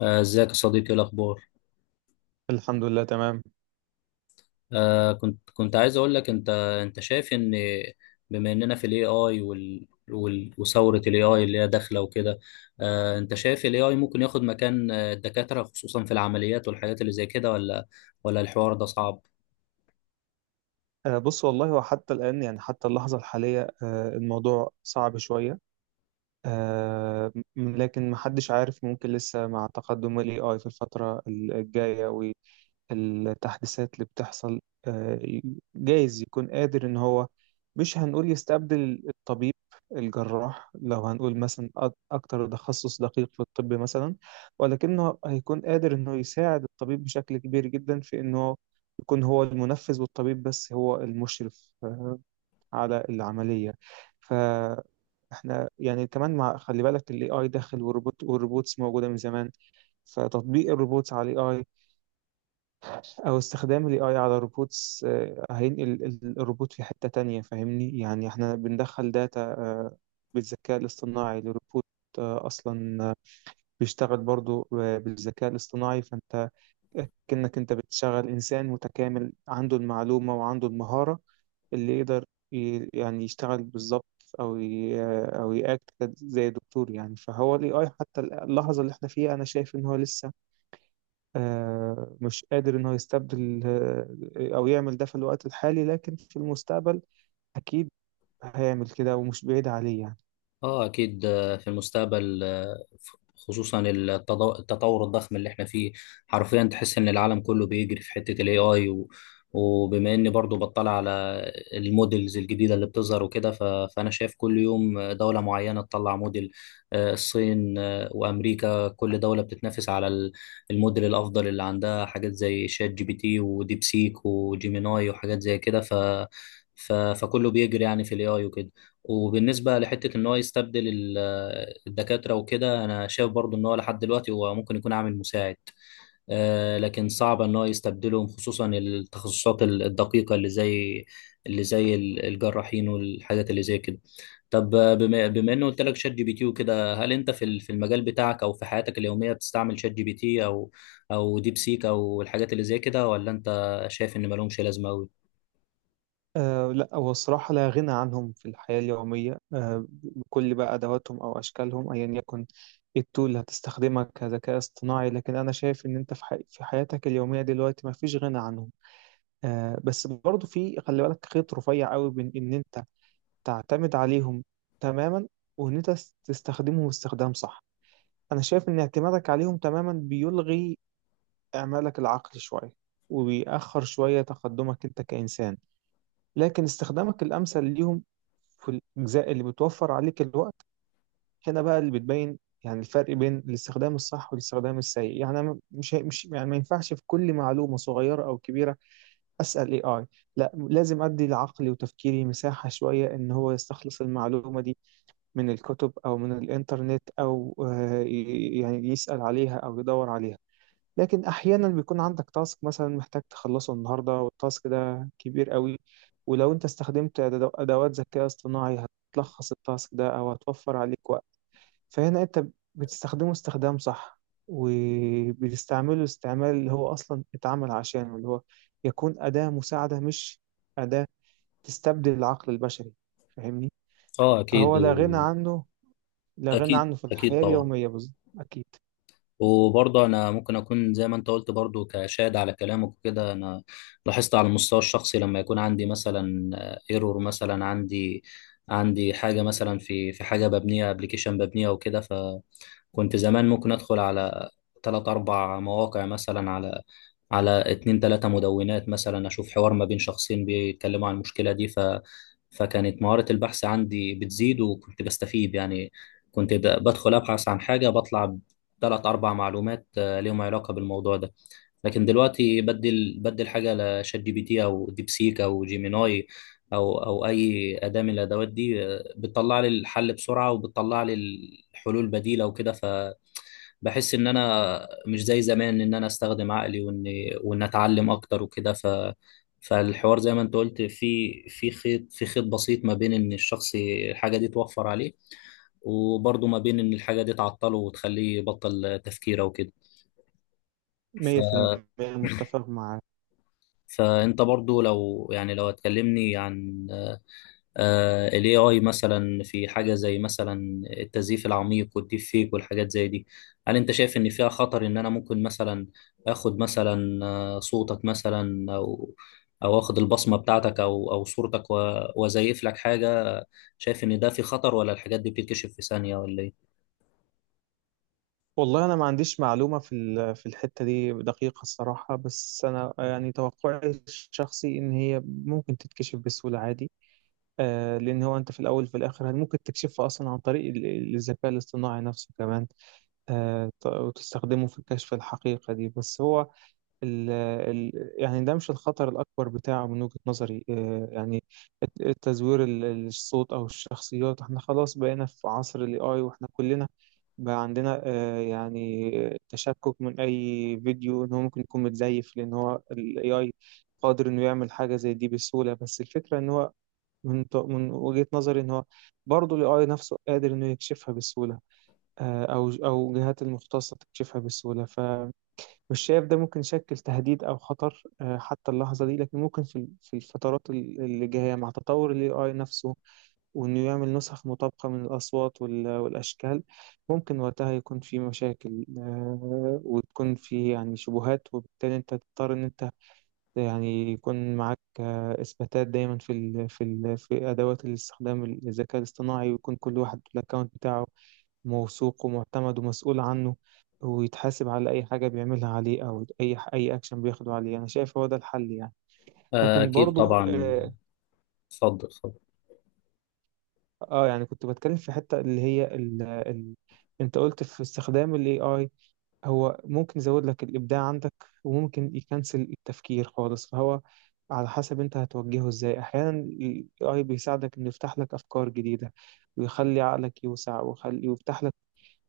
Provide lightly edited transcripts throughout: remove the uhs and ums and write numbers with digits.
آه، ازيك يا صديقي، إيه الاخبار؟ الحمد لله تمام. كنت عايز اقول لك، انت شايف ان، بما اننا في الاي اي وثوره الاي اي اللي هي داخله وكده، انت شايف الاي اي ممكن ياخد مكان الدكاتره، خصوصا في العمليات والحاجات اللي زي كده؟ ولا الحوار ده صعب؟ بص والله هو حتى الآن حتى اللحظة الحالية، الموضوع صعب شوية. لكن محدش عارف، ممكن لسه مع تقدم ال AI في الفترة الجاية، التحديثات اللي بتحصل، آه، جايز يكون قادر ان هو مش هنقول يستبدل الطبيب الجراح، لو هنقول مثلا اكتر تخصص دقيق في الطب مثلا، ولكنه هيكون قادر انه يساعد الطبيب بشكل كبير جدا في انه يكون هو المنفذ والطبيب بس هو المشرف على العملية. فاحنا يعني كمان، مع خلي بالك الاي اي داخل، والروبوت والروبوتس موجودة من زمان، فتطبيق الروبوتس على الاي او استخدام ال AI على روبوتس هينقل الروبوت في حتة تانية. فاهمني يعني احنا بندخل داتا، بالذكاء الاصطناعي لروبوت اصلا بيشتغل برضو بالذكاء الاصطناعي، فانت كأنك انت بتشغل انسان متكامل عنده المعلومة وعنده المهارة اللي يقدر يعني يشتغل بالظبط، او ي- آه، او ياكت زي دكتور يعني. فهو ال AI حتى اللحظة اللي احنا فيها، انا شايف ان هو لسه مش قادر إن هو يستبدل أو يعمل ده في الوقت الحالي، لكن في المستقبل أكيد هيعمل كده، ومش بعيد عليه يعني. اه اكيد، في المستقبل، خصوصا التطور الضخم اللي احنا فيه. حرفيا تحس ان العالم كله بيجري في حتة الاي اي، وبما اني برضو بطلع على المودلز الجديدة اللي بتظهر وكده، فانا شايف كل يوم دولة معينة تطلع موديل. الصين وامريكا، كل دولة بتتنافس على الموديل الافضل اللي عندها حاجات زي شات جي بي تي وديب سيك وجيميناي وحاجات زي كده، فكله بيجري يعني في الاي اي وكده. وبالنسبة لحتة إن هو يستبدل الدكاترة وكده، أنا شايف برضو إن هو لحد دلوقتي هو ممكن يكون عامل مساعد، لكن صعب إن هو يستبدلهم، خصوصا التخصصات الدقيقة اللي زي الجراحين والحاجات اللي زي كده. طب، بما إنه قلت لك شات جي بي تي وكده، هل أنت في في المجال بتاعك أو في حياتك اليومية بتستعمل شات جي بي تي أو ديب سيك أو الحاجات اللي زي كده، ولا أنت شايف إن مالهمش لازمة أوي؟ آه، لا هو الصراحة لا غنى عنهم في الحياة اليومية، آه، بكل بقى أدواتهم أو أشكالهم أيا يكن إيه التول اللي هتستخدمها كذكاء اصطناعي، لكن أنا شايف إن أنت في, حي في حياتك اليومية دلوقتي ما فيش غنى عنهم. آه، بس برضه في خلي بالك خيط رفيع قوي بين إن أنت تعتمد عليهم تماما، وإن أنت تستخدمهم استخدام صح. أنا شايف إن اعتمادك عليهم تماما بيلغي إعمالك العقلي شوية، وبيأخر شوية تقدمك أنت كإنسان، لكن استخدامك الأمثل ليهم في الأجزاء اللي بتوفر عليك الوقت، هنا بقى اللي بتبين يعني الفرق بين الاستخدام الصح والاستخدام السيء. يعني أنا مش يعني ما ينفعش في كل معلومة صغيرة أو كبيرة أسأل اي اي، لا لازم أدي لعقلي وتفكيري مساحة شوية إن هو يستخلص المعلومة دي من الكتب أو من الإنترنت أو يعني يسأل عليها أو يدور عليها. لكن احيانا بيكون عندك تاسك مثلا محتاج تخلصه النهارده، والتاسك ده كبير قوي، ولو انت استخدمت ادوات ذكاء اصطناعي هتلخص التاسك ده او هتوفر عليك وقت، فهنا انت بتستخدمه استخدام صح، وبتستعمله استعمال اللي هو اصلا اتعمل عشانه، اللي هو يكون اداة مساعدة، مش اداة تستبدل العقل البشري. فاهمني؟ أه أكيد. فهو لا غنى عنه، لا غنى أكيد عنه في أكيد الحياة طبعا. اليومية بالظبط. اكيد. وبرضه انا ممكن اكون زي ما انت قلت، برضه كشاهد على كلامك وكده. انا لاحظت على المستوى الشخصي لما يكون عندي مثلا ايرور، مثلا عندي حاجه مثلا، في حاجه ببنيها، ابلكيشن ببنيها وكده. كنت زمان ممكن ادخل على ثلاث اربع مواقع مثلا، على اتنين تلاتة مدونات مثلا، اشوف حوار ما بين شخصين بيتكلموا عن المشكلة دي، فكانت مهارة البحث عندي بتزيد، وكنت بستفيد يعني. كنت بدخل ابحث عن حاجة، بطلع بثلاث اربع معلومات ليهم علاقة بالموضوع ده. لكن دلوقتي بدل حاجة لشات جي بي تي او ديب سيك او جيميناي، او اي أداة من الادوات دي، بتطلع لي الحل بسرعة، وبتطلع لي الحلول بديلة وكده. فبحس ان انا مش زي زمان، ان انا استخدم عقلي، وان اتعلم اكتر وكده. فالحوار زي ما انت قلت، في خيط، في خيط بسيط ما بين ان الشخص الحاجة دي توفر عليه، وبرضه ما بين ان الحاجة دي تعطله وتخليه يبطل تفكيره وكده. ف 100% متفق مع. فانت برضه، لو هتكلمني عن ال AI مثلا في حاجة زي مثلا التزييف العميق والديب فيك والحاجات زي دي، هل انت شايف ان فيها خطر، ان انا ممكن مثلا اخد مثلا صوتك مثلا، او اخد البصمة بتاعتك او صورتك، وازيف لك حاجة؟ شايف ان ده في خطر، ولا الحاجات دي بتتكشف في ثانية ولا ايه؟ والله انا ما عنديش معلومه في في الحته دي دقيقه الصراحه، بس انا يعني توقعي الشخصي ان هي ممكن تتكشف بسهوله عادي. آه، لان هو انت في الاول وفي الاخر ممكن تكشفها اصلا عن طريق الذكاء الاصطناعي نفسه كمان، وتستخدمه في كشف الحقيقه دي. بس هو ال ال يعني ده مش الخطر الأكبر بتاعه من وجهة نظري. آه، يعني التزوير الصوت أو الشخصيات، احنا خلاص بقينا في عصر ال AI، واحنا كلنا بقى عندنا يعني تشكك من أي فيديو إن هو ممكن يكون متزيف، لأن هو ال AI قادر إنه يعمل حاجة زي دي بسهولة. بس الفكرة إن هو من وجهة نظري إن هو برضه ال AI نفسه قادر إنه يكشفها بسهولة، أو جهات المختصة تكشفها بسهولة. مش شايف ده ممكن يشكل تهديد أو خطر حتى اللحظة دي، لكن ممكن في في الفترات اللي جاية مع تطور ال AI نفسه، وإنه يعمل نسخ مطابقة من الأصوات والأشكال، ممكن وقتها يكون في مشاكل، وتكون في يعني شبهات، وبالتالي أنت تضطر إن أنت يعني يكون معاك إثباتات دايما في أدوات الاستخدام الذكاء الاصطناعي، ويكون كل واحد له الأكونت بتاعه موثوق ومعتمد ومسؤول عنه، ويتحاسب على أي حاجة بيعملها عليه، أو أي أكشن بياخده عليه. أنا شايف هو ده الحل يعني. لكن اكيد برضو طبعا. اتفضل اتفضل. آه يعني كنت بتكلم في حتة اللي هي ال ال أنت قلت في استخدام ال AI، هو ممكن يزود لك الإبداع عندك، وممكن يكنسل التفكير خالص. فهو على حسب أنت هتوجهه إزاي. أحيانا ال AI بيساعدك إنه يفتح لك أفكار جديدة، ويخلي عقلك يوسع، ويفتح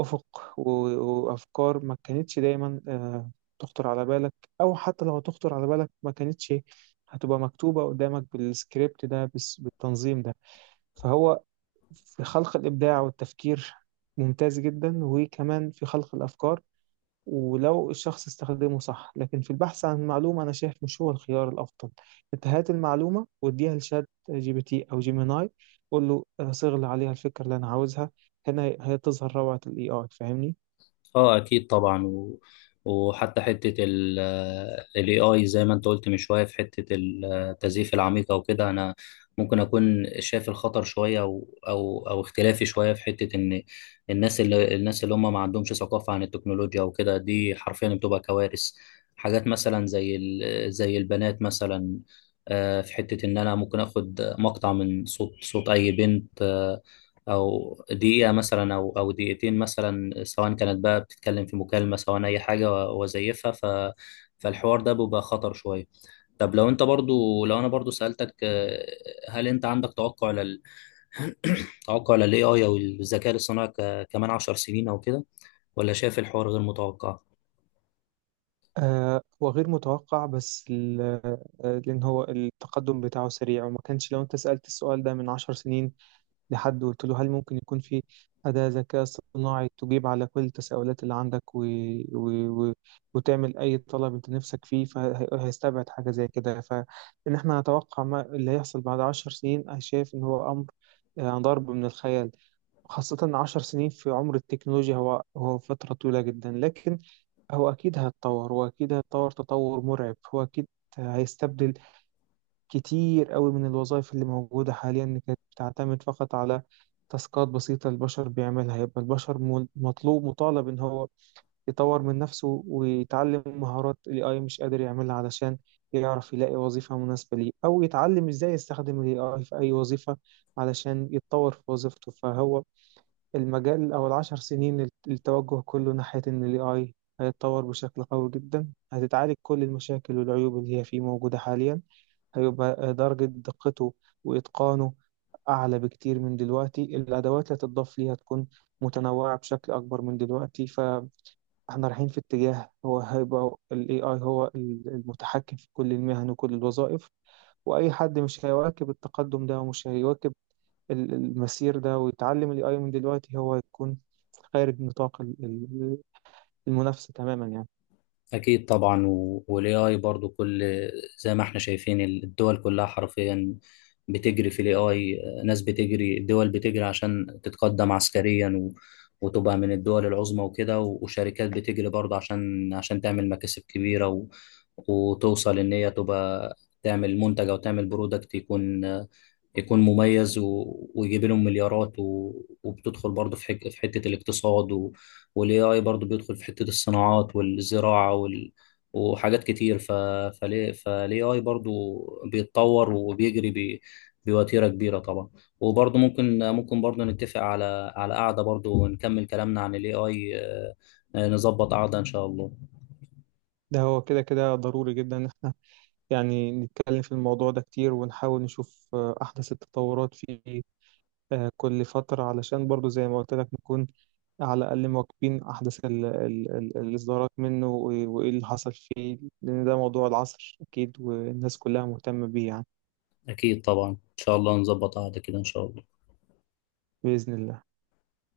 أفق وأفكار ما كانتش دايما تخطر على بالك، أو حتى لو تخطر على بالك ما كانتش هتبقى مكتوبة قدامك بالسكريبت ده، بالتنظيم ده. فهو في خلق الإبداع والتفكير ممتاز جدا، وكمان في خلق الأفكار، ولو الشخص استخدمه صح. لكن في البحث عن معلومة أنا شايف مش هو الخيار الأفضل. أنت هات المعلومة واديها لشات جي بي تي أو جيميناي، قول له صغل عليها الفكرة اللي أنا عاوزها، هنا هي تظهر روعة ال AI. فاهمني؟ اه اكيد طبعا. وحتى حته ال AI زي ما انت قلت من شويه، في حته التزييف العميقه وكده، انا ممكن اكون شايف الخطر شويه، او اختلافي شويه في حته ان الناس اللي هم ما عندهمش ثقافه عن التكنولوجيا وكده، دي حرفيا بتبقى كوارث. حاجات مثلا زي البنات مثلا، في حته ان انا ممكن اخد مقطع من صوت اي بنت، او دقيقه مثلا او دقيقتين مثلا، سواء كانت بقى بتتكلم في مكالمه، سواء اي حاجه، وزيفها. فالحوار ده بيبقى خطر شويه. طب، لو انا برضو سالتك، هل انت عندك توقع لل توقع للاي اي او الذكاء الاصطناعي، كمان 10 سنين او كده، ولا شايف الحوار غير متوقع؟ آه، هو غير متوقع، بس لأن هو التقدم بتاعه سريع، وما كانش لو أنت سألت السؤال ده من 10 سنين لحد وقلت له هل ممكن يكون في أداة ذكاء اصطناعي تجيب على كل التساؤلات اللي عندك و... و... وتعمل أي طلب أنت نفسك فيه، فهيستبعد حاجة زي كده. فإن إحنا نتوقع ما اللي هيحصل بعد 10 سنين، أنا شايف إن هو أمر ضرب من الخيال، خاصة 10 سنين في عمر التكنولوجيا هو فترة طويلة جدا. لكن هو أكيد هيتطور، وأكيد هيتطور تطور مرعب. هو أكيد هيستبدل كتير قوي من الوظائف اللي موجودة حاليا كانت بتعتمد فقط على تاسكات بسيطة البشر بيعملها. يبقى البشر مطلوب مطالب إن هو يطور من نفسه ويتعلم مهارات ال AI مش قادر يعملها، علشان يعرف يلاقي وظيفة مناسبة ليه، أو يتعلم إزاي يستخدم ال AI في أي وظيفة علشان يتطور في وظيفته. فهو المجال أو ال10 سنين التوجه كله ناحية إن ال AI هيتطور بشكل قوي جدا، هتتعالج كل المشاكل والعيوب اللي هي فيه موجودة حاليا، هيبقى درجة دقته وإتقانه أعلى بكتير من دلوقتي، الأدوات اللي هتضاف ليه هتكون متنوعة بشكل أكبر من دلوقتي. فإحنا رايحين في اتجاه هو هيبقى ال AI هو المتحكم في كل المهن وكل الوظائف، وأي حد مش هيواكب التقدم ده، ومش هيواكب المسير ده، ويتعلم ال AI من دلوقتي، هو هيكون خارج نطاق المنافسة تماما يعني. أكيد طبعا. وال AI برضو، كل زي ما احنا شايفين الدول كلها حرفيا بتجري في ال AI. ناس بتجري، الدول بتجري عشان تتقدم عسكريا، وتبقى من الدول العظمى وكده، وشركات بتجري برضه عشان تعمل مكاسب كبيرة، وتوصل إن هي تبقى تعمل منتج أو تعمل برودكت، يكون مميز، ويجيب لهم مليارات، وبتدخل برضه في حتة الاقتصاد، والاي اي برضه بيدخل في حتة الصناعات والزراعة وحاجات كتير. ف... فليه فالاي اي برضه بيتطور وبيجري بوتيرة كبيرة طبعا. وبرضه، ممكن برضه نتفق على قعدة برضه، ونكمل كلامنا عن الاي اي، نظبط قعدة ان شاء الله. ده هو كده ضروري جدا، يعني نتكلم في الموضوع ده كتير، ونحاول نشوف أحدث التطورات في كل فترة، علشان برضو زي ما قلت لك نكون على الأقل مواكبين أحدث الإصدارات منه، وإيه اللي حصل فيه، لأن ده موضوع العصر أكيد، والناس كلها مهتمة بيه يعني. اكيد طبعا، ان شاء الله نظبط قعدة كده ان شاء الله. بإذن الله.